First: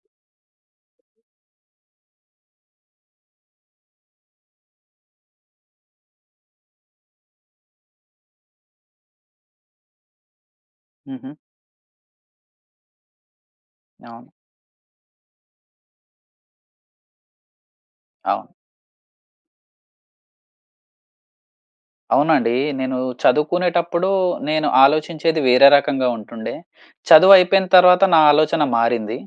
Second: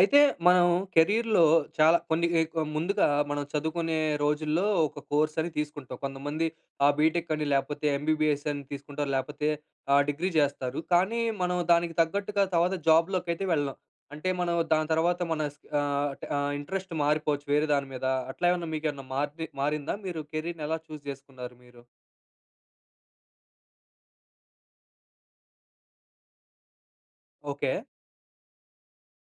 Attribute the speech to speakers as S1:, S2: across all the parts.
S1: అయితే మనం కెరియర్‌లో చాలా కొన్ని ముందుగా మనం చదువుకునే రోజుల్లో ఒక కోర్స్ అని తీసుకుంటాం. కొంతమంది ఆ బీటెక్ అని లేకపోతే ఎంబీబీఎస్ అని తీసుకుంటారు లేకపోతే ఆహ్, డిగ్రీ చేస్తారు. కానీ
S2: హుహు.
S1: మనం దానికి తగ్గట్టుగా తర్వాత జాబ్‌ లోకైతే వెళ్ళం,
S2: అవును.
S1: అంటే మనం దాని తర్వాత మన ఆహ్, ఆహ్, ఇంట్రెస్ట్ మారిపోవచ్చు, వేరే దాని మీద. అట్లా
S2: అవును.
S1: ఏమన్నా మీకేమన్నా మార్ మారిందా? మీరు కెరీర్‌ని ఎలా చూజ్ చేసుకున్నారు మీరు?
S2: అవునండి. నేను చదువుకునేటప్పుడు, నేను ఆలోచించేది వేరే రకంగా ఉంటుండే. చదువు అయిపోయిన
S1: ఓకె.
S2: తర్వాత నా ఆలోచన మారింది.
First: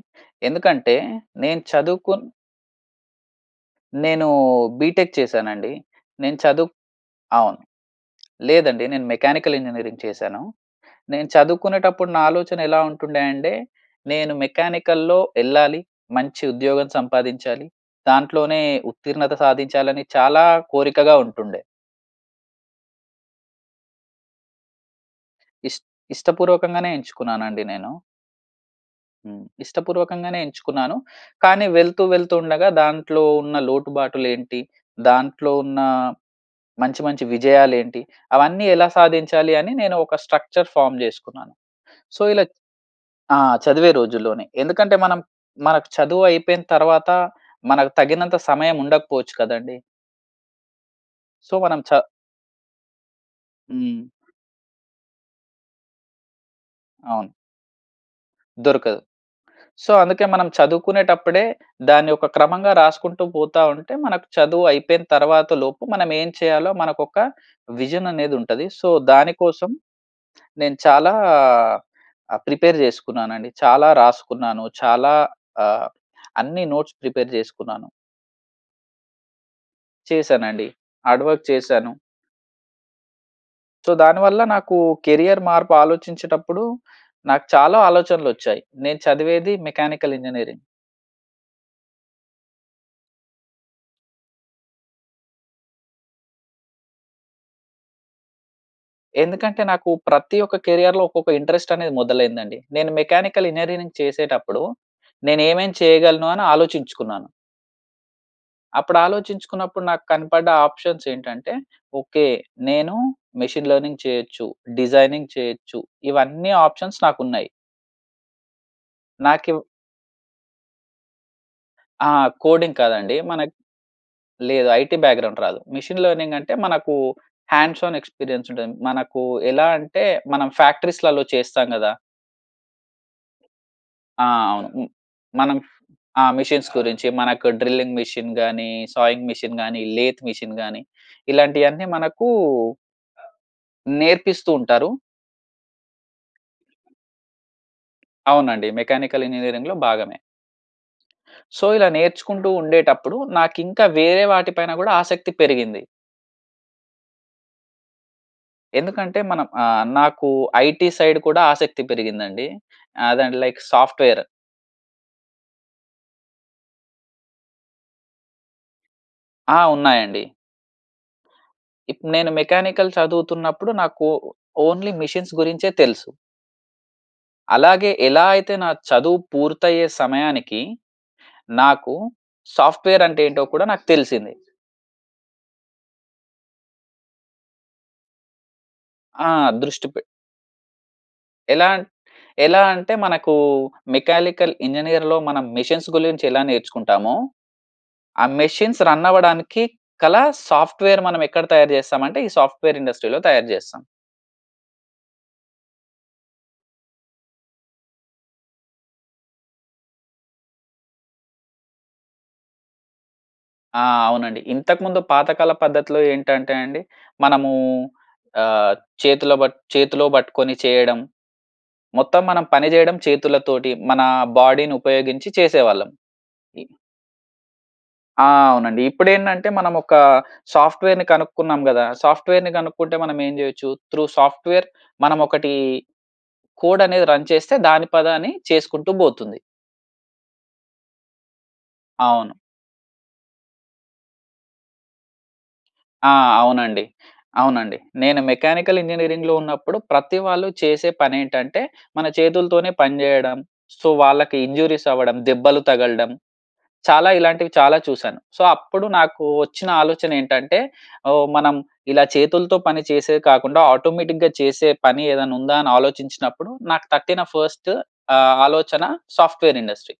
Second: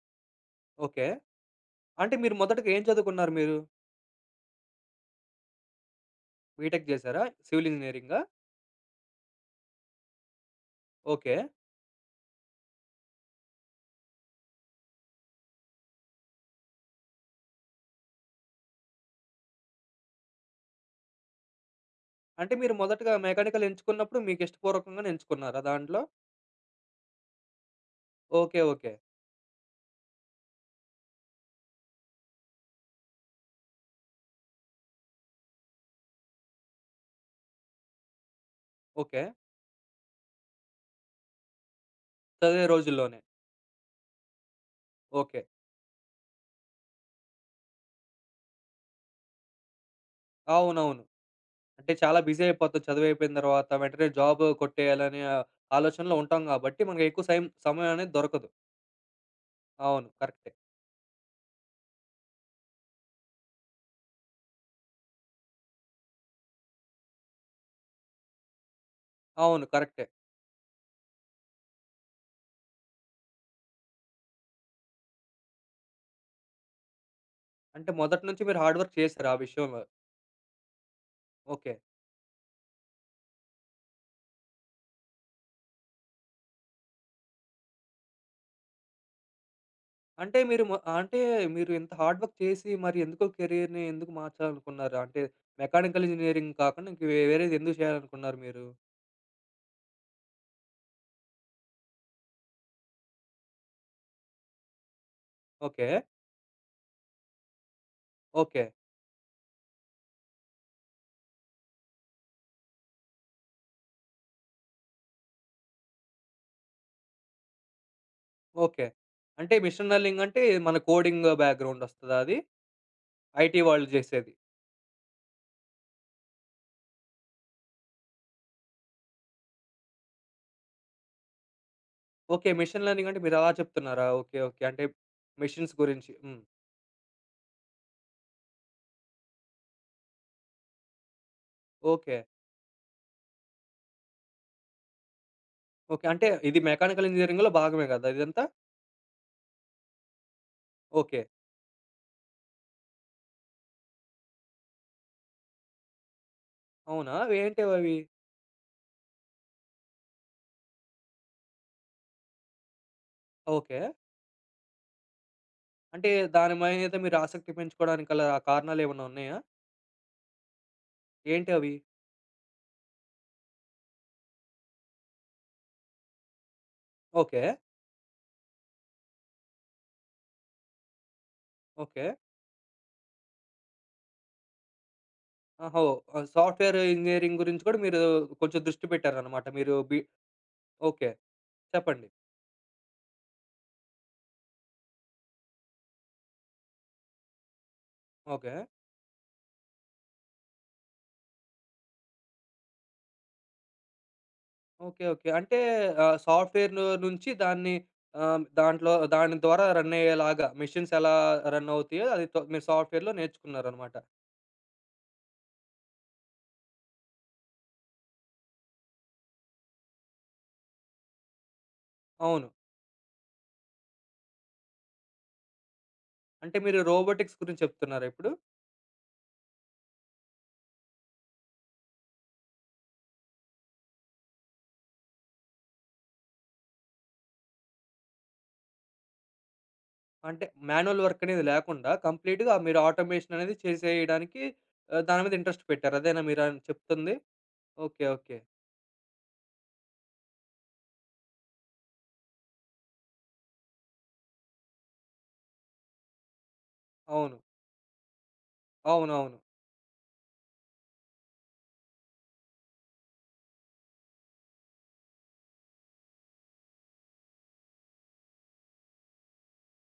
S2: ఎందుకంటే
S1: ఓకె.
S2: నేను చదువుకు
S1: అంటే మీరు మొదటగా ఏం చదువుకున్నారు మీరు?
S2: నేను బీటెక్ చేశానండి. నేను చదువు,
S1: బీటెక్ చేసారా?
S2: అవును.
S1: సివిల్ ఇంజినీరింగా?
S2: లేదండి నేను మెకానికల్ ఇంజినీరింగ్ చేశాను. నేను
S1: ఓకె.
S2: చదువుకునేటప్పుడు నా ఆలోచన ఎలా ఉంటుండే అంటే నేను మెకానికల్‌లో ఎళ్ళాలి మంచి ఉద్యోగం సంపాదించాలి. దాంట్లోనే ఉత్తీర్ణత సాధించాలని చాలా కోరికగా ఉంటుండె.
S1: అంటే మీరు మొదటగా మెకానికల్ ఎంచుకున్నప్పుడు మీకు ఇష్టపూర్వకంగానే ఎంచుకున్నారా
S2: ఇష్ట్
S1: దాంట్లో?
S2: ఇష్టపూర్వకంగానే ఎంచుకున్నాను అండి నేను.
S1: Okay, okay.
S2: హ్మ్, ఇష్టపూర్వకంగానే ఎంచుకున్నాను. కానీ వెళ్తూ వెళ్తూ ఉండగా దాంట్లో ఉన్న లోటుబాటులు ఏంటి, దాంట్లో ఉన్న మంచి మంచి విజయాలు ఏంటి? అవన్నీ ఎలా
S1: ఓకె.
S2: సాధించాలి అని నేను ఒక స్ట్రక్చర్ ఫార్మ్ చేసుకున్నాను. సో ఇలా
S1: చదివే రోజుల్లోనె.
S2: ఆ! చదివే రోజుల్లోనే ఎందుకంటే మనం,
S1: ఓకె.
S2: మనకు చదువు అయిపోయిన తర్వాత మనకు తగినంత సమయం ఉండకపోవచ్చు కదండీ.
S1: అవునవును.
S2: సో మనం
S1: అంటే,
S2: ఛ
S1: చాలా బిజి అయిపోది చదువు అయిపోయిన తర్వాత
S2: హ్మ్.
S1: వెంటనే జాబ్ కొట్టేయాలనే ఆహ్, ఆలోచనలో ఉంటాం కాబట్టి మనకు ఎక్కువ
S2: అవును.
S1: సైమ్ సమయం అనేది దొరకదు.
S2: దొరకదు. సో
S1: అవును.
S2: అందుకే మనం
S1: కరెక్టే.
S2: చదువుకునేటప్పుడే, దాన్ని ఒక క్రమంగా రాసుకుంటూ పోతా ఉంటే మనకు చదువు అయిపోయిన తర్వాతలోపు, మనం ఏం చేయాలో మనకు ఒక విజన్ అనేది ఉంటది. సో
S1: అవును.
S2: దానికోసం
S1: కరెక్టే.
S2: నేను చాలా ఆహ్, ప్రిపేర్ చేసుకున్నానండి, చాలా రాసుకున్నాను చాలా ఆహ్, అన్ని నోట్స్ ప్రిపేర్ చేసుకున్నాను.
S1: అంటే మొదటి నుంచి మీరు హార్డ్ వర్క్ చేసారు ఆ విషయంలో.
S2: చేశానండి. Hard work
S1: okay.
S2: చేశాను. సో దానివల్ల నాకు కేరీయర్ మార్పు ఆలోచించేటప్పుడు, నాకు చాలా ఆలోచనలొచ్చాయి. నేను చదివేది మెకానికల్
S1: అంటే
S2: ఇంజినీరింగ్.
S1: మీరు, మో అంటే మీరు ఇంత హార్డ్‌వర్క్ చేసి, మరి ఎందుకో కెరీయర్‌నీ ఎందుకు మార్చాలనుకున్నారు, అంటే మెకానికల్ ఇంజినీరింగ్ కాకుండా ఇంకా వేరేది ఎందుకు చేయాలనుకున్నారు మీరు?
S2: ఎందుకంటే, నాకు ప్రతి ఒక్క కేరియర్లో ఒక్కొక్క ఇంట్రెస్ట్ అనేది మొదలైందండి. నేను మెకానికల్ ఇంజినీరింగ్ చేసేటప్పుడు నేనేమేమి
S1: ఓకే.
S2: చేయగలను అని ఆలోచించుకున్నాను.
S1: ఓకే.
S2: అప్పుడు ఆలోచించుకున్నప్పుడు నాకు కనపడ్డ ఆప్షన్స్ ఏంటంటే, ఓకే నేను మెషిన్ లెర్నింగ్ చేయొచ్చు, డిజైనింగ్ చేయొచ్చు ఇవన్నీ ఆప్షన్స్ నాకున్నాయి.
S1: ఓకే. అంటే
S2: నాకివ్
S1: మెషీన్ లెర్నింగ్ అంటే, మన కోడింగ్ బ్యాగ్రౌండ్
S2: ఆ!
S1: వస్తదా అది?
S2: కోడింగ్ కాదండి. మనకు
S1: ఐటీ వాళ్ళు చేసేది.
S2: లేదు. ఐటీ బ్యాక్‌గ్రౌండ్ రాదు. మెషిన్ లెర్నింగ్ అంటే, మనకు హండ్స్ ఆన్ ఎక్స్పీరియన్స్‌‌డ్ ఉంటుంది. మనకు ఎలా అంటే, మనం ఫ్యాక్టరీస్‌లలో చేస్తాం కదా!
S1: ఓకే. మెషీన్ లెర్నింగ్ అంటే, మీరు అలా చెప్తున్నారా?
S2: ఆ!
S1: ఓకే. ఓకే.
S2: అవును. వు
S1: అంటే
S2: మనం
S1: మెషీన్స్ గురించి.
S2: ఆ!
S1: హ్మ్.
S2: మేషీన్స్ గురించి, మనకు డ్రిల్లింగ్ మెషీన్‌‌ గాని సావింగ్ మెషీన్‌‌ గాని, లేత్‌ మెషీన్‌‌ గాని ఇలాంటివన్నీ
S1: ఓకే.
S2: మనకు నేర్పిస్తూ ఉంటారు.
S1: ఓకే. అంటే, ఇది మెకానికల్ ఇంజినీరింగ్‌లో భాగమే కదా! ఇదంతా?
S2: అవునండి. మెకానికల్ ఇంజినీరింగ్‌లో భాగమే...
S1: ఓకే.
S2: సో, ఇలా నేర్చుకుంటూ ఉండేటప్పుడు. నాకు ఇంకా వేరే వాటి పైన కూడా ఆసక్తి పెరిగింది.
S1: అవునా? అవి ఏంటివి అవి?
S2: ఎందుకంటే, మనం ఆహ్, నాకు ఐటీ సైడ్ కూడా ఆసక్తి పెరిగిందండి. అదె అంటె లైక్
S1: ఓకే.
S2: సాఫ్ట్‌‌వేర్.
S1: అంటే, దాని మీదంతా మీరు ఆసక్తి పెంచుకోవడానికి గల కారణాలు ఏమన్నా ఉన్నాయా?
S2: ఆ! ఉన్నాయండి.
S1: ఏంటవి?
S2: ఇప్పుడు నేను మెకానికల్ చదువుతున్నప్పుడు, నాకు ఓ ఓన్లీ మెషీన్స్ గురించే తెలుసు.
S1: ఓకే.
S2: అలాగే ఎలా అయితే నా చదువు పూర్తయ్యే సమయానికి, నాకు
S1: ఓకే.
S2: సాఫ్ట్‌వేర్ అంటే ఏంటో కూడా నాకు తెలిసింది.
S1: అహో! ఆ! సాఫ్ట్‌వే‌ర్ ఇంజినీరింగ్ గురించి కూడా మీరు కొంచెం దృష్టి
S2: ఆ!
S1: పెట్టారన్నమాట. మీరు
S2: దృష్టి
S1: బి
S2: పె
S1: ఓకె.
S2: ఎలా
S1: చెప్పండి.
S2: ఎలా అంటే మనకు మెకానికల్ ఇంజనీర్‌లో మనం మెషిన్స్ గురించి ఎలా నేర్చుకుంటామో? ఆ
S1: ఓకె.
S2: మెషిన్స్ రన్ అవ్వడానికి గల సాఫ్ట్‌వేర్ మనం ఎక్కడ తయారు చేస్తాం అంటే ఈ సాఫ్ట్‌వే‌ర్ ఇండస్ట్రి‌లో తయారు చేస్తాం.
S1: ఓకె. ఓకె. అంటే ఆహ్, సాఫ్ట్‌వే‌ర్‌లో నుంచి దాన్ని ఆహ్, దాంట్లో దాని ద్వారా రన్ అయ్యేలాగా మెషిన్స్ ఎలా రన్ అవుతాయో అది మీరు సాఫ్ట్‌వే‌ర్‌లో
S2: ఆ!
S1: నేర్చుకున్నారన్నమాట.
S2: అవునండి. ఇంతకుముందు పాతకాల పద్ధతిలో ఏంటంటే అండి మనము ఆహ్, చేతిలో పట్ చేతిలో పట్టుకొని చేయడం. మొత్తం మనం
S1: అవును.
S2: పని చేయడం చేతులతోటి మన బాడీ‌ని ఉపయోగించి చేసేవాళ్ళం.
S1: అంటే
S2: ఈ
S1: మీరు రోబోటిక్స్ గురించి చెప్తున్నారా
S2: ఆ!
S1: ఇప్పుడు?
S2: అవునండి. ఇప్పుడు ఏంటంటే మనం ఒక సాఫ్ట్‌వేర్‌ని కనుకున్నాం కదా! సాఫ్ట్‌వేర్‌ని కనుక్కుంటే మనం ఏం చేయొచ్చు? త్రూ సాఫ్ట్‌వేర్‌ మనం ఒకటి కోడ్ అనేది రన్ చేస్తే దాని పది అని చేసుకుంటూ పోతుంది.
S1: అంటే మాన్యూవల్ వర్క్ అనేది లేకుండా
S2: అవును.
S1: కంప్లీట్‌గా ఆహ్, మీరు ఆటోమేషన్ అనేది చేసేయడానికి ఆహ్, దాని మీద ఇంట్రెస్ట్ పెట్టారు.
S2: ఆ!
S1: అదేనా మీరు అన్
S2: అవునండి.
S1: చెప్తుంది?
S2: అవునండి.
S1: ఓకె.
S2: నేను
S1: ఓకె.
S2: మెకానికల్ ఇంజినీరింగ్‌లో ఉన్నప్పుడు ప్రతి వాళ్ళు చేసే పని ఏంటంటే మన చేతులతోనే పని చేయడం. సొ వాళ్ళకి ఇంజురీస్ అవ్వడం, దెబ్బలు తగలడం, చాలా
S1: అవును.
S2: ఇలాంటివి చాలా చూసాను. సో అప్పుడు నాకు
S1: అవునవును.
S2: వచ్చిన ఆలోచన ఏంటంటే ఓహ్! మనం ఇలా చేతులతో పని చేసేది కాకుండా ఆటోమేటిక్‌గా చేసే పని ఏదైనా ఉందా? అని ఆలోచించినప్పుడు నాకు తట్టిన ఫస్ట్ ఆహ్, ఆలోచన సాఫ్ట్‌వే‌ర్ ఇండస్ట్రీ.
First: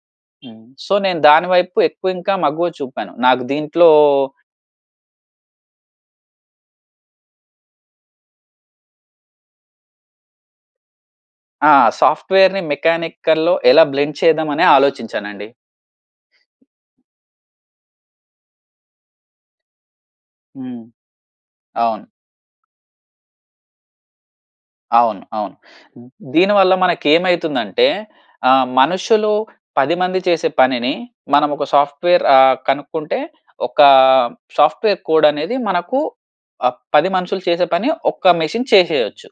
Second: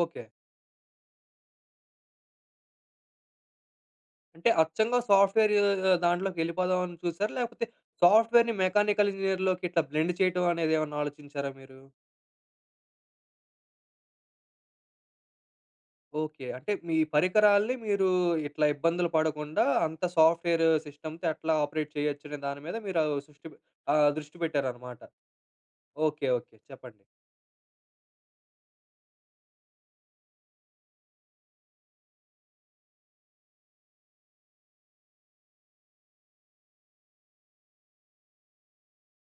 S1: ఓకె.
S2: హ్మ్. సో నేను దాని వైపు ఎక్కువ ఇంకా మగ్గువ చూపాను. నాకు దీంట్లో
S1: అంటే అచ్చంగా సాఫ్ట్‌వే‌రు ఆహ్, దాంట్లోకి ఎళ్ళిపోదాం అని చూసారా? లేకపోతే సాఫ్ట్‌వే‌ర్‌ని మెకానికల్ ఇంజనీర్‌లోకి ఇట్లా బ్లెండ్ చేయడం అనేది ఏమన్నా ఆలోచించారా
S2: ఆ!
S1: మీరు?
S2: సాఫ్ట్‌వే‌ర్‌ని మెకానికల్‌లో ఎలా బ్లెండ్ చేద్దాం అని ఆలోచించానండి.
S1: ఓకె. అంటే మీ పరికరాల్ని మీరు ఇట్లా ఇబ్బందులు పడకుండా అంత సాఫ్ట్‌వే‌ర్
S2: హ్మ్.
S1: సిస్టమ్‌తో ఎట్లా ఆపరేట్
S2: అవును.
S1: చేయొచ్చు అనే దాని మీద మీరు ఆహ్, శృ‌ష్టి పె ఆహ్, దృష్టి పెట్టారన్నమాట.
S2: అవును. అవును.
S1: ఓకె.
S2: ద్ దీని
S1: ఓకె.
S2: వల్ల
S1: చెప్పండి.
S2: మనకు ఏమైతుందంటే ఆహ్, మనుషులు 10 మంది చేసే పనిని మనం ఒక సాఫ్ట్‌వే‌ర్ ఆహ్, కనుక్కుంటే ఒక సాఫ్ట్‌వే‌ర్ కోడ్ అనేది మనకు ఆ 10 మనుషులు చేసే పని ఒక మెషిన్ చేసేయొచ్చు.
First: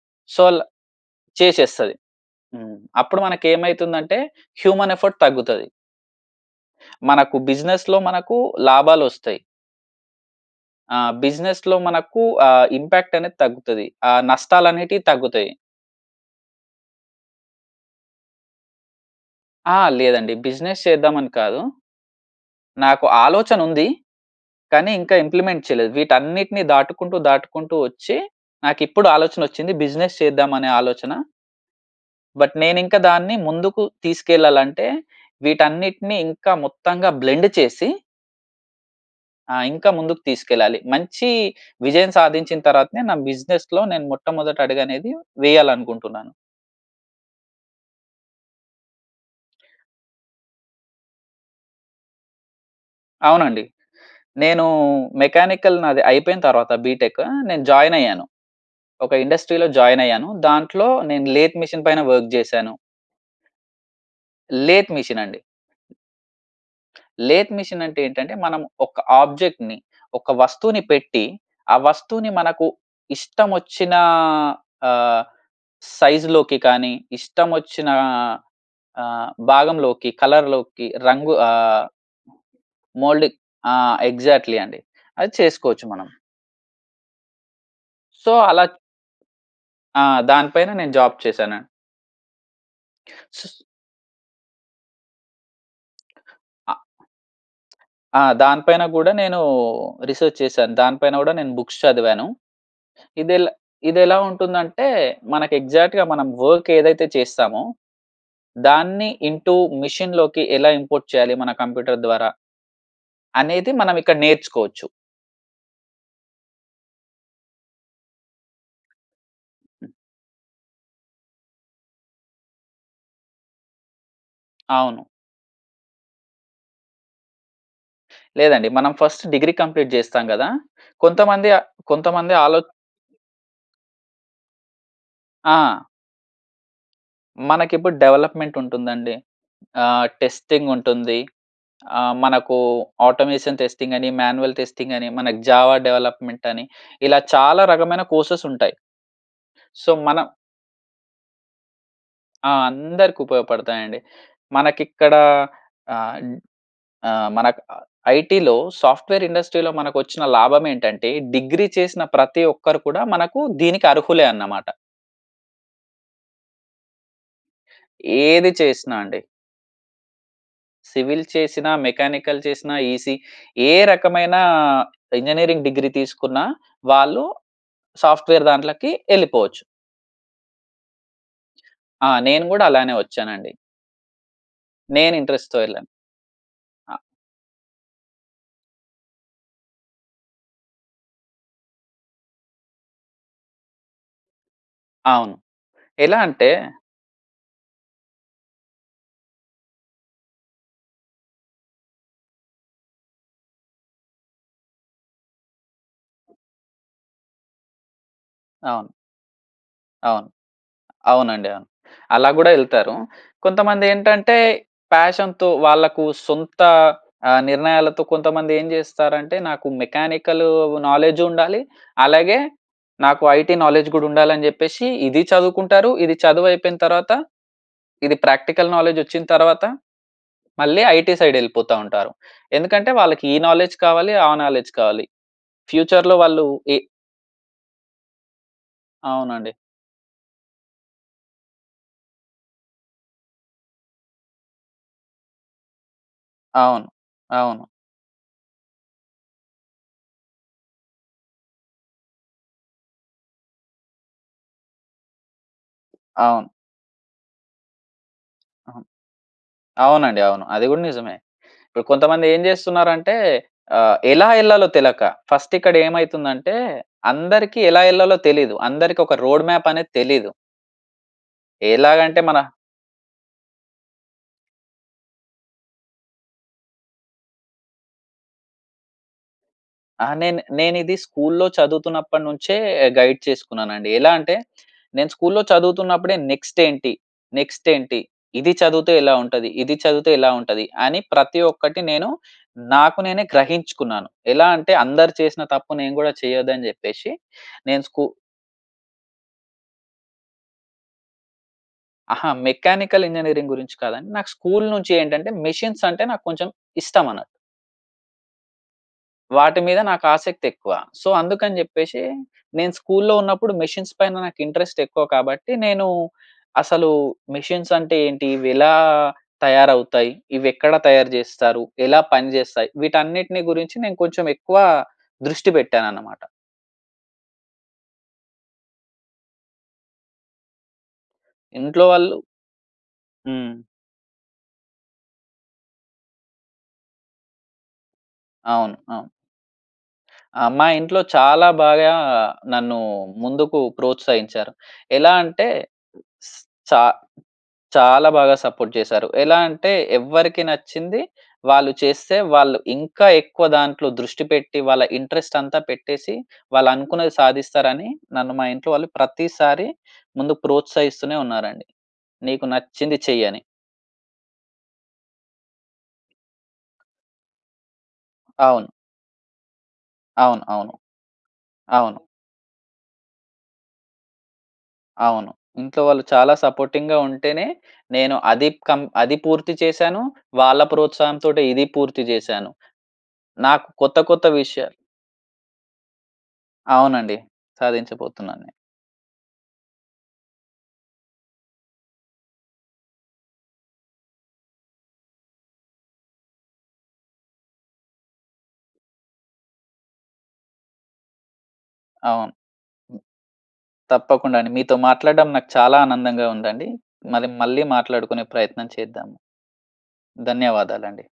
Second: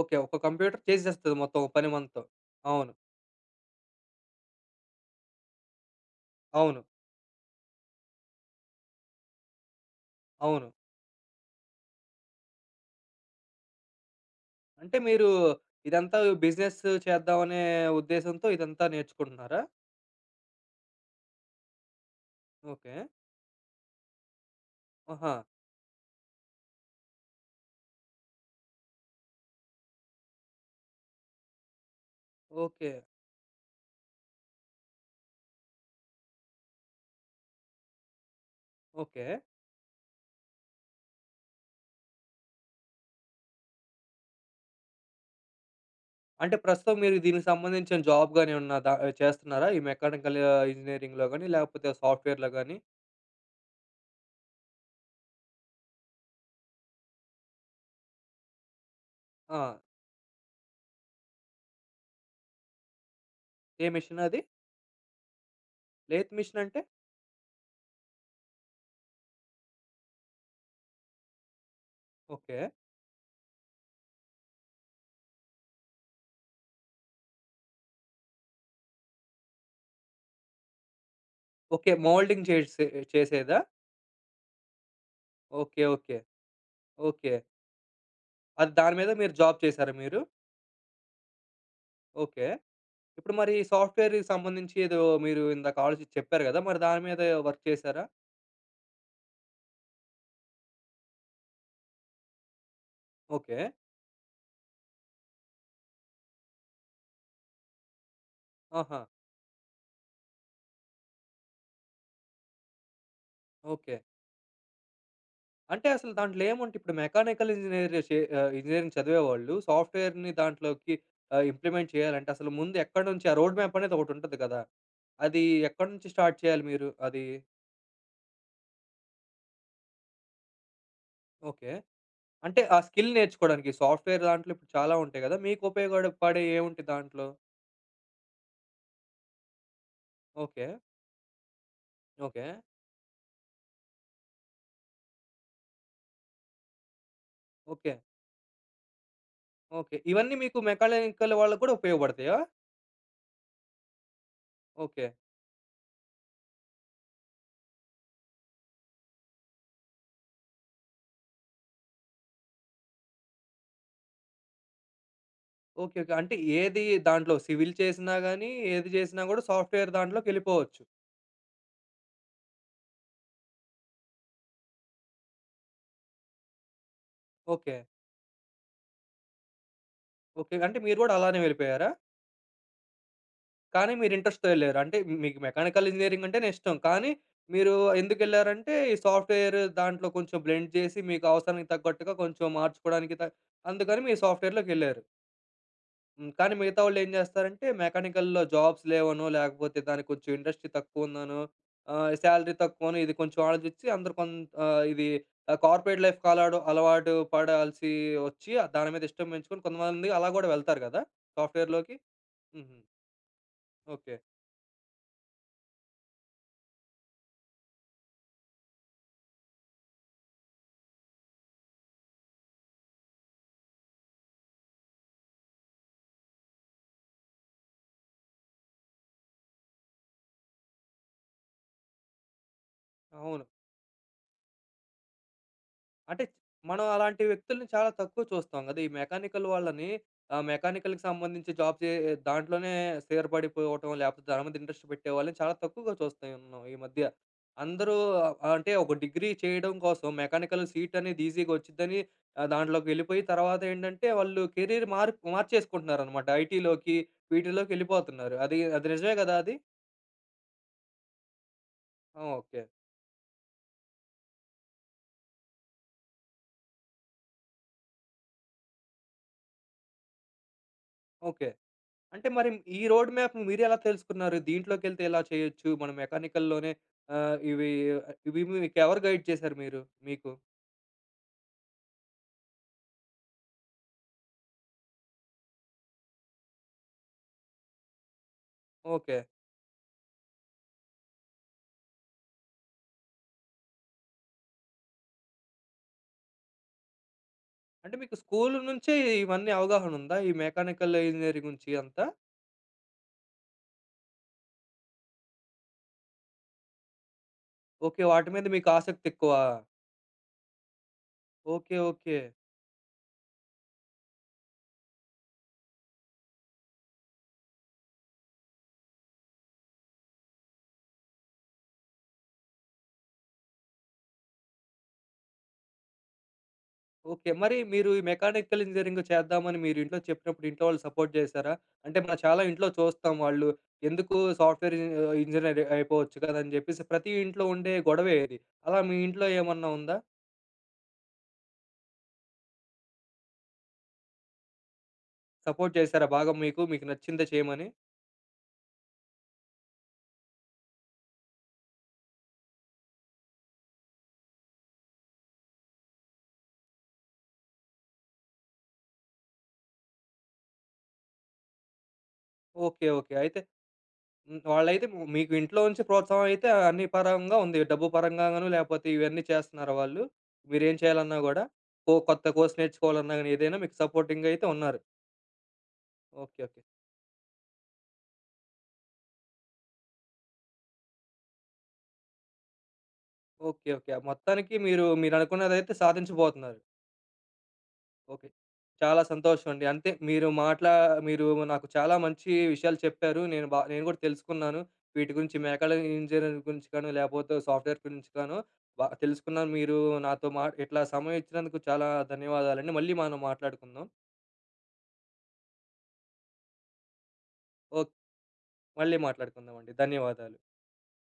S1: ఓకె. ఒక
S2: సో అలా
S1: కంప్యూటర్ చేసేస్తది మొత్తం ఒక పని
S2: చేసేస్తది.
S1: మనతో.
S2: హ్మ్.
S1: అవును.
S2: అప్పుడు మనకు ఏమైతుందంటే హ్యూమన్ ఎఫర్ట్ తగ్గుతాది.
S1: అవును.
S2: మనకు బిజినెస్‌లో మనకు లాభాలోస్తాయి.
S1: అవును.
S2: ఆ! బిజినెస్‌లో మనకు ఆహ్, ఇంపాక్ట్ అనేది తగ్గుతది. ఆహ్, నష్టాలు
S1: అంటే,
S2: అనేటివి
S1: మీరు
S2: తగ్గుతాయి.
S1: ఇదంతా బిజినెస్సు చేద్దామనే ఉద్దేశంతో ఇదంతా నేర్చుకుంటున్నారా?
S2: ఆ! లేదండి బిజినెస్ చేద్దామని కాదు.
S1: ఓకే.
S2: నాకు ఆలోచన ఉంది. కానీ, ఇంకా
S1: ఆహా!
S2: ఇంప్లిమెంట్ చేయలేదు. వీటన్నిటిని దాటుకుంటూ, దాటుకుంటూ వచ్చి నాకు ఇప్పుడు ఆలోచనొచ్చింది, బిజినెస్ చేద్దాం అనే ఆలోచన... బట్, నేను
S1: ఓకే.
S2: ఇంకా దాన్ని ముందుకు తీసుకెళ్ళాలంటే, వీటన్నిటిని ఇంకా మొత్తంగా బ్లెండ్ చేసి
S1: ఓకే.
S2: ఆ! ఇంకా ముందుకు తీసుకెళ్ళాలి. మంచి విజయం సాధించిన తరువాతనే నా బిజినెస్‌లో మొట్టమొదటి అడుగ‌నేది వేయాలి అనుకుంటున్నాను.
S1: అంటే ప్రస్తుతం మీరు దీనికి సంబంధించిన జాబ్ గాని ఏమన్నా ద చేస్తున్నారా? ఈ మెకానికల్ ఆహ్, ఇంజినీరింగులో గాని లేకపోతే సాఫ్ట్‌వేర్‌లో గాని.
S2: అవునండి. నేను మెకానికల్ నాది అయిపోయిన తర్వాత, బిటెక్ నేను జాయిన్ అయ్యాను. ఒక ఇండస్ట్రీ‌లో
S1: ఆ!
S2: జాయిన్ అయ్యాను. దాంట్లో నేను లేత్ మెషిన్ పైన వర్క్ జేశాను.
S1: ఏ మెషినది?
S2: లేత్ మెషినండి.
S1: లేత్ మెషినంటే?
S2: లేత్ మెషిన్ అంటే ఏంటంటే మనం ఒక ఆబ్జెక్ట్‌ని ఒక వస్తువుని పెట్టి, ఆ వస్తువుని
S1: ఓకే.
S2: మనకు ఇష్టం వచ్చిన ఆహ్, సైజ్‌లోకి కానీ, ఇష్టం వచ్చిన ఆహ్, ఆహ్, భాగంలోకి, కలర్‌లోకి రంగు ఆహ్
S1: ఓకే. మౌల్డింగ్ చేసే
S2: మౌల్డ్
S1: చేసేదా?
S2: ఆ! ఎగ్జాక్ట్‌లీ అండి. అది చేసుకోవచ్చు
S1: ఓకే.
S2: మనం.
S1: ఓకే. ఓకే.
S2: సో, అలా
S1: అది దాని మీద మీరు జాబ్ చేసారా
S2: ఆ!
S1: మీరు?
S2: దాని పైన నేను జాబ్ చేశానండి.
S1: ఓకే. ఇప్పుడు మరి సాఫ్ట్‌వేర్‌కి సంబంధించి ఏదో మీరు ఇందాక ఆలోచించి చెప్పారు గదా! మరి దాని మీద వర్క్ చేసారా?
S2: ఆ! దానిపైన గూడా నేను రిసర్చ్ చేశాను. దానిపైన గూడా నేను బుక్స్ చదివాను. ఇదెలా
S1: ఓకే.
S2: ఇదెలా ఉంటుందంటే, మనకు ఎగ్జాక్ట్‌గా మనం వర్క్ ఏదైతే చేస్తామో,
S1: ఆహా!
S2: దాన్ని ఇంటూ మెషిన్‌లోకి ఎలా ఇంపోర్ట్ చేయాలి మన కంప్యూటర్ ద్వారా? అనేది మనం
S1: ఓకే.
S2: ఇక్కడ నేర్చుకోవచ్చు.
S1: అంటే, అసలు దాంట్లో ఏముంట ఇప్పుడు మెకానికల్ ఇంజనీర్స్ జేసే ఆహ్, ఇంజనీరింగ్ చదివేవాళ్ళు సాఫ్ట్‌వేర్‌‌ని దాంట్లోకి ఆహ్, ఇంప్లిమెంట్ చేయాలంటే, అసలు ముందు ఎక్కడ నుంచి ఆ రోడ్ మ్యాప్ అనేది ఒకటుంటది గదా!
S2: అవును.
S1: అది ఎక్కడ నుంచి స్టార్ట్ చేయాలి మీరు అది?
S2: లేదండి. మనం ఫస్ట్ డిగ్రీ కంప్లీట్ చేస్తాం కదా! కొంతమంది ఆహ్,
S1: ఓకే.
S2: కొంతమంది ఆలో
S1: అంటే ఆ స్కిల్ నేర్చుకోవడానికి సాఫ్ట్‌వేర్‌‌ దాంట్లో ఇప్పుడు చాలా ఉంటాయి గదా! మీకు
S2: ఆ!
S1: ఉపయోగపడే పడేవి ఏముంటాయి దాంట్లో.
S2: మనకిప్పుడు, డెవలప్మెంట్ ఉంటుందండి. ఆహ్, టెస్టింగ్
S1: ఓకే.
S2: ఉంటుంది. ఆహ్,
S1: ఓకే.
S2: మనకు ఆటోమేషన్ టెస్టింగ్ అని, మాన్యూవల్ టెస్టింగ్ అని, మన జావ డెవలప్మెంట్ అని ఇలా చాలా
S1: ఓకే.
S2: రకమైన కోర్సెస్ ఉంటాయి. So,
S1: okay.
S2: మనం
S1: ఇవన్నీ మీకు మెకాలనికల్ వాళ్ళకి కూడా ఉపయోగపడతయా?
S2: ఆ! అందరికి ఉపయోగపడుతాయండి.
S1: ఓకే.
S2: మనకిక్కడ ఆహ్, ఆహ్, మనకి ఐటీ‌లో సాఫ్ట్‌వేర్ ఇండస్ట్రీ‌లో మనకొచ్చిన లాభం ఏంటంటే, డిగ్రీ చేసిన ప్రతి ఒక్కరు కూడా మనకు దీనికి అర్హులే అన్నమాట.
S1: ఓకే. ఓకే. అంటే ఏది దాంట్లో సివిల్ చేసినా
S2: ఏది
S1: గాని, ఏది
S2: చేసినా అండి.
S1: చేసినా కూడా సాఫ్ట్‌వేర్ దాంట్లోకి వెళ్ళిపోవచ్చు.
S2: సివిల్ చేసినా, మెకానికల్ చేసినా, ఈసిఈ ఏ రకమైన ఇంజనీరింగ్ డిగ్రీ తీసుకున్నా, వాళ్ళు
S1: ఓకే.
S2: సాఫ్ట్‌వేర్ దాంట్లోకి వెళ్ళిపోవచ్చు.
S1: ఓకే. అంటే మీరు కూడా అలానే వెళ్ళిపోయారా?
S2: ఆ! నేను కూడా అలానే వచ్చానండి.
S1: కానీ మీరు ఇంట్రెస్ట్‌తో వెళ్లారు. అంటే
S2: నేను
S1: మీకు
S2: ఇంట్రెస్ట్‌తో వెళ్ళాను.
S1: మెకానికల్ ఇంజనీరింగ్ అంటేనే ఇష్టం.
S2: ఆ!
S1: కానీ మీరు ఎందుకు ఎళ్లారు అంటే, ఈ సాఫ్ట్‌వేర్ దాంట్లో కొంచెం బ్లెండ్ చేసి, మీకు అవసరానికి తగ్గట్టుగా కొంచెం మార్చుకోవడానికి కా అందుకని మీరు సాఫ్ట్‌వేర్‌లోకి వెళ్లారు.‌
S2: అవును. ఎలా
S1: హ్మ్.
S2: అంటే
S1: కానీ మిగతా వాళ్ళు ఏం చేస్తారంటే, మెకానికల్‌లో జాబ్స్ లేవనో లేకపోతే దానికి కొంచెం ఇండస్ట్రీ తక్కువ ఉందనో, ఆహ్, సాలరీ తక్కువనో ఇది కొంచెం ఆలోచించి అందరు కో ఆహ్, ఇది కార్పొరేట్ లైఫ్ కాలడం అలవాటు పడాల్సి వచ్చి
S2: అవును.
S1: దాని మీద ఇష్టం పెంచుకొని, కొంతమంది
S2: అవును.
S1: అలా కూడా వెళ్తారు కదా!
S2: అవునండి, అవును.
S1: సాఫ్ట్‌వేర్‌లోకి.
S2: అలా కూడా
S1: హుహు.
S2: ఎళ్తారు. కొంతమంది
S1: ఓకే.
S2: ఏంటంటే, ప్యాషన్ వాళ్ళకు సొంత ఆ! నిర్ణయాలతో కొంతమంది ఏం చేస్తారంటే, నాకు మెకానికల్ నాలెడ్జ్ ఉండాలి. అలాగే నాకు ఐటీ నాలెడ్జ్ కూడా ఉండాలి అని చెప్పేసి, ఇది చదువుకుంటారు. ఇది చదువు అయిపోయిన తర్వాత ఇది ప్రాక్టికల్ నాలెడ్జ్ వచ్చిన తర్వాత, మళ్ళీ ఐటీ సైడ్ వెళ్ళిపోతా ఉంటారు. ఎందుకంటే వాళ్ళకి, ఈ
S1: అవును.
S2: నాలెడ్జ్ కావాలి. ఆ నాలెడ్జ్ కావాలి. ఫ్యూచర్‌లో
S1: అంటే,
S2: వాళ్ళు ఏ
S1: మనం అలాంటి వ్యక్తుల్ని చాలా తక్కువ చూస్తాం కదా! ఈ మెకానికల్
S2: అవునండి.
S1: వాళ్ళని ఆ మెకానికల్‌కి సంబంధించి జాబ్ చే దాంట్లోనే స్థిరపడిపోవటం. లేకపోతే దాని మీద ఇంట్రెస్ట్ పెట్టే వాళ్ళని చాలా తక్కువగా చూస్తున్నాం ఈ ఈ
S2: అవును.
S1: మధ్య.
S2: అవును.
S1: అందరూ అంటే ఒక డిగ్రీ చేయడం కోసం మెకానికల్ సీట్ అనేది ఈజీగా వచ్చిదని దాంట్లోకి వెళ్ళిపోయి, తర్వాత ఏంటంటే వాళ్ళు కెరియర్ మార్ మార్చేసుకుంటున్నారనమాట.
S2: అవును.
S1: ఐటీలోకి వీటిలోకెళ్ళిపోతున్నారు. అది, అది నిజమే కదా! అది.
S2: అవునండి, అవును. అది గూడా నిజమే ఇపుడు కొంతమంది ఏం
S1: ఓకే.
S2: చేస్తున్నారు అంటే ఆహ్, ఎలా ఏళ్ళాలో తెలక, ఫస్ట్ ఇక్కడ ఏమైతుంది అంటే, అందరికి ఎలా ఏళ్ళాలో తెలీదు. అందరికి ఒక రోడ్ మ్యాప్ అనేది తెలీదు.
S1: ఓకే.
S2: ఎలాగ అంటే
S1: అంటే
S2: మన
S1: మరి, ఈ రోడ్ మ్యాప్ మీరు ఎలా తెలుసుకున్నారు? దీంట్లోకి వెళ్తే ఎలా చేయొచ్చు మనం మెకానికల్‌లోనే ఆహ్, ఇవి ఇవి మీకు ఎవరు గైడ్ చేసారు మీరు
S2: ఆ
S1: మీకు?
S2: నేను నేను ఇది స్కూల్‌లో చదువుతున్నప్పటి నుంచే గైడ్ చేసుకున్నానండి. ఎలా అంటే, నేను స్కూల్‌లో చదువుతున్నప్పుడే, నెక్స్ట్ ఏంటి, నెక్స్ట్ ఏంటి? ఇది చదివితే ఎలా
S1: ఓకే.
S2: ఉంటది? ఇది చదివితే ఎలా ఉంటది? అని ప్రతి ఒక్కటి నేను, నాకు నేనే గ్రహించుకున్నాను. ఎలా అంటే అందరు చేసిన తప్పు నేను కూడా చేయదు అని చెప్పేసి నేను
S1: అంటే,
S2: స్కూ
S1: మీకు స్కూల్ నుంచే ఇవన్నీ అవగాహన ఉందా? ఈ మెకానికల్ ఇంజినీరింగ్ గురించి అంతా?
S2: అహా! మెకానికల్ ఇంజినీరింగ్ గురించి కాదండి. నాకు స్కూల్ నుంచి ఏంటంటే, మెషీన్స్ అంటే నాకు కొంచెం ఇష్టం అన
S1: ఓకే. వాటి మీద మీకు ఆసక్తి ఎక్కువా?
S2: వాటి మీద నాకు ఆసక్తి ఎక్కువ. సో, అందుకని
S1: ఓకే
S2: చెప్పేసి
S1: ఓకే.
S2: నేను స్కూల్‌లో ఉన్నప్పుడు మెషిన్స్ పైన నాకు ఇంట్రెస్ట్ ఎక్కువ. కాబట్టి నేను అసలు మెషిన్స్ అంటే ఏంటి, ఇవి ఎలా తయారవుతాయి? ఇవి ఎక్కడ తయారు చేస్తారు? ఎలా పనిచేస్తాయి? వీటన్నిటిని గురించి నేను కొంచెం ఎక్కువ దృష్టి పెట్టాను అన్నమాట.
S1: ఓకే. మరి, మీరు ఈ మెకానికల్ ఇంజినీరింగ్ చేద్దామని మీరు ఇంట్లో చెప్పినప్పుడు ఇంట్లో వాళ్ళు సపోర్ట్ చేసారా?
S2: ఇంట్లో
S1: అంటే
S2: వాళ్ళు
S1: మనం చాలా ఇంట్లో చూస్తాం. వాళ్ళు
S2: హ్మ్.
S1: ఎందుకు సాఫ్ట్‌వేర్ ఇంజినీర్ అయిపోవచ్చు కదా! అని చెప్పేసి ప్రతి ఇంట్లో ఉండే గొడవే ఇది.
S2: అవును.
S1: అలా మీ
S2: అవును.
S1: ఇంట్లో ఏమన్నా ఉందా?
S2: ఆ! మా ఇంట్లో చాలా బాగా నన్ను ముందుకు ప్రోత్సహించారు. ఎలా అంటే
S1: సపోర్ట్ చేశారా? బాగా మీకు
S2: చా
S1: మీకు నచ్చిందే చేయమని?
S2: చాలా బాగా సపోర్ట్ చేసారు. ఎలా అంటే, ఎవరికి నచ్చింది వాళ్ళు చేస్తే, వాళ్ళు ఇంకా ఎక్కువ దాంట్లో దృష్టి పెట్టి వాళ్ళ ఇంట్రెస్ట్ అంతా పెట్టేసి, వాళ్ళు అనుకున్నది సాధిస్తారని, నన్ను మా ఇంట్లో వాళ్ళు ప్రతిసారి ముందు ప్రోత్సహిస్తూనే ఉన్నారండి. నీకు
S1: ఓకే
S2: నచ్చింది
S1: ఓకే.
S2: చెయ్యి అని.
S1: అయితే వాళ్ళైతే మీకు ఇంట్లో నుంచి ప్రోత్సాహం అయితే అన్ని పరంగా ఉంది. డబ్బు పరంగా గాను
S2: అవును.
S1: లేకపోతే ఇవన్నీ చేస్తున్నారా వాళ్ళు?
S2: అవును, అవును.
S1: మీరేం చేయాలన్నా కూడా? కొ
S2: అవును.
S1: కొత్త కోర్స్ నేర్చుకోవాలన్నా గాని ఏదైనా మీకు సపోర్టింగ్ అయితే ఉన్నారు.
S2: అవును. ఇంట్లో వాళ్ళు చాలా
S1: ఓకే. ఓకే.
S2: సపోర్టింగ్‌గా ఉంటేనే, నేను అది కం అది పూర్తి చేశాను. వాళ్ళ ప్రోత్సాహం తోటి ఇది పూర్తి చేశాను. నాకు
S1: ఓకే. ఓకే.
S2: కొత్త కొత్త
S1: మొత్తానికి
S2: విషయాలు
S1: మీరు మీరు అనుకున్నదైతే సాధించబోతున్నారు.
S2: అవునండి.
S1: ఓకే.
S2: సాధించబోతున్నాను.
S1: చాలా సంతోషం అండి. అంతే మీరు మాట్లా మీరు నాకు చాలా మంచి విషయాలు చెప్పారు. నేను బా నేను కూడా తెలుసుకున్నాను. వీటి గురించి మేకాల ఇంజనీరింగ్ గురించి కానీ లేకపోతే సాఫ్ట్‌వేర్ గురించి కాను. బాగా తెలుసుకున్నాను. మీరు నాతో మా ఇట్లా సమయం ఇచ్చినందుకు చాలా
S2: అవును.
S1: ధన్యవాదాలండి. మళ్ళీ మనం మాట్లాడుకుందాం.
S2: తప్పకుండా అండి. మీతో మాట్లాడడం నాకు చాలా ఆనందంగా ఉందండి. మరి మళ్ళి
S1: ఓకే.
S2: మాట్లాడుకునే ప్రయత్నం
S1: మళ్ళీ
S2: చేద్దాం.
S1: మాట్లాడుకుందామండి. ధన్యవాదాలు.
S2: ధన్యవాదాలండి.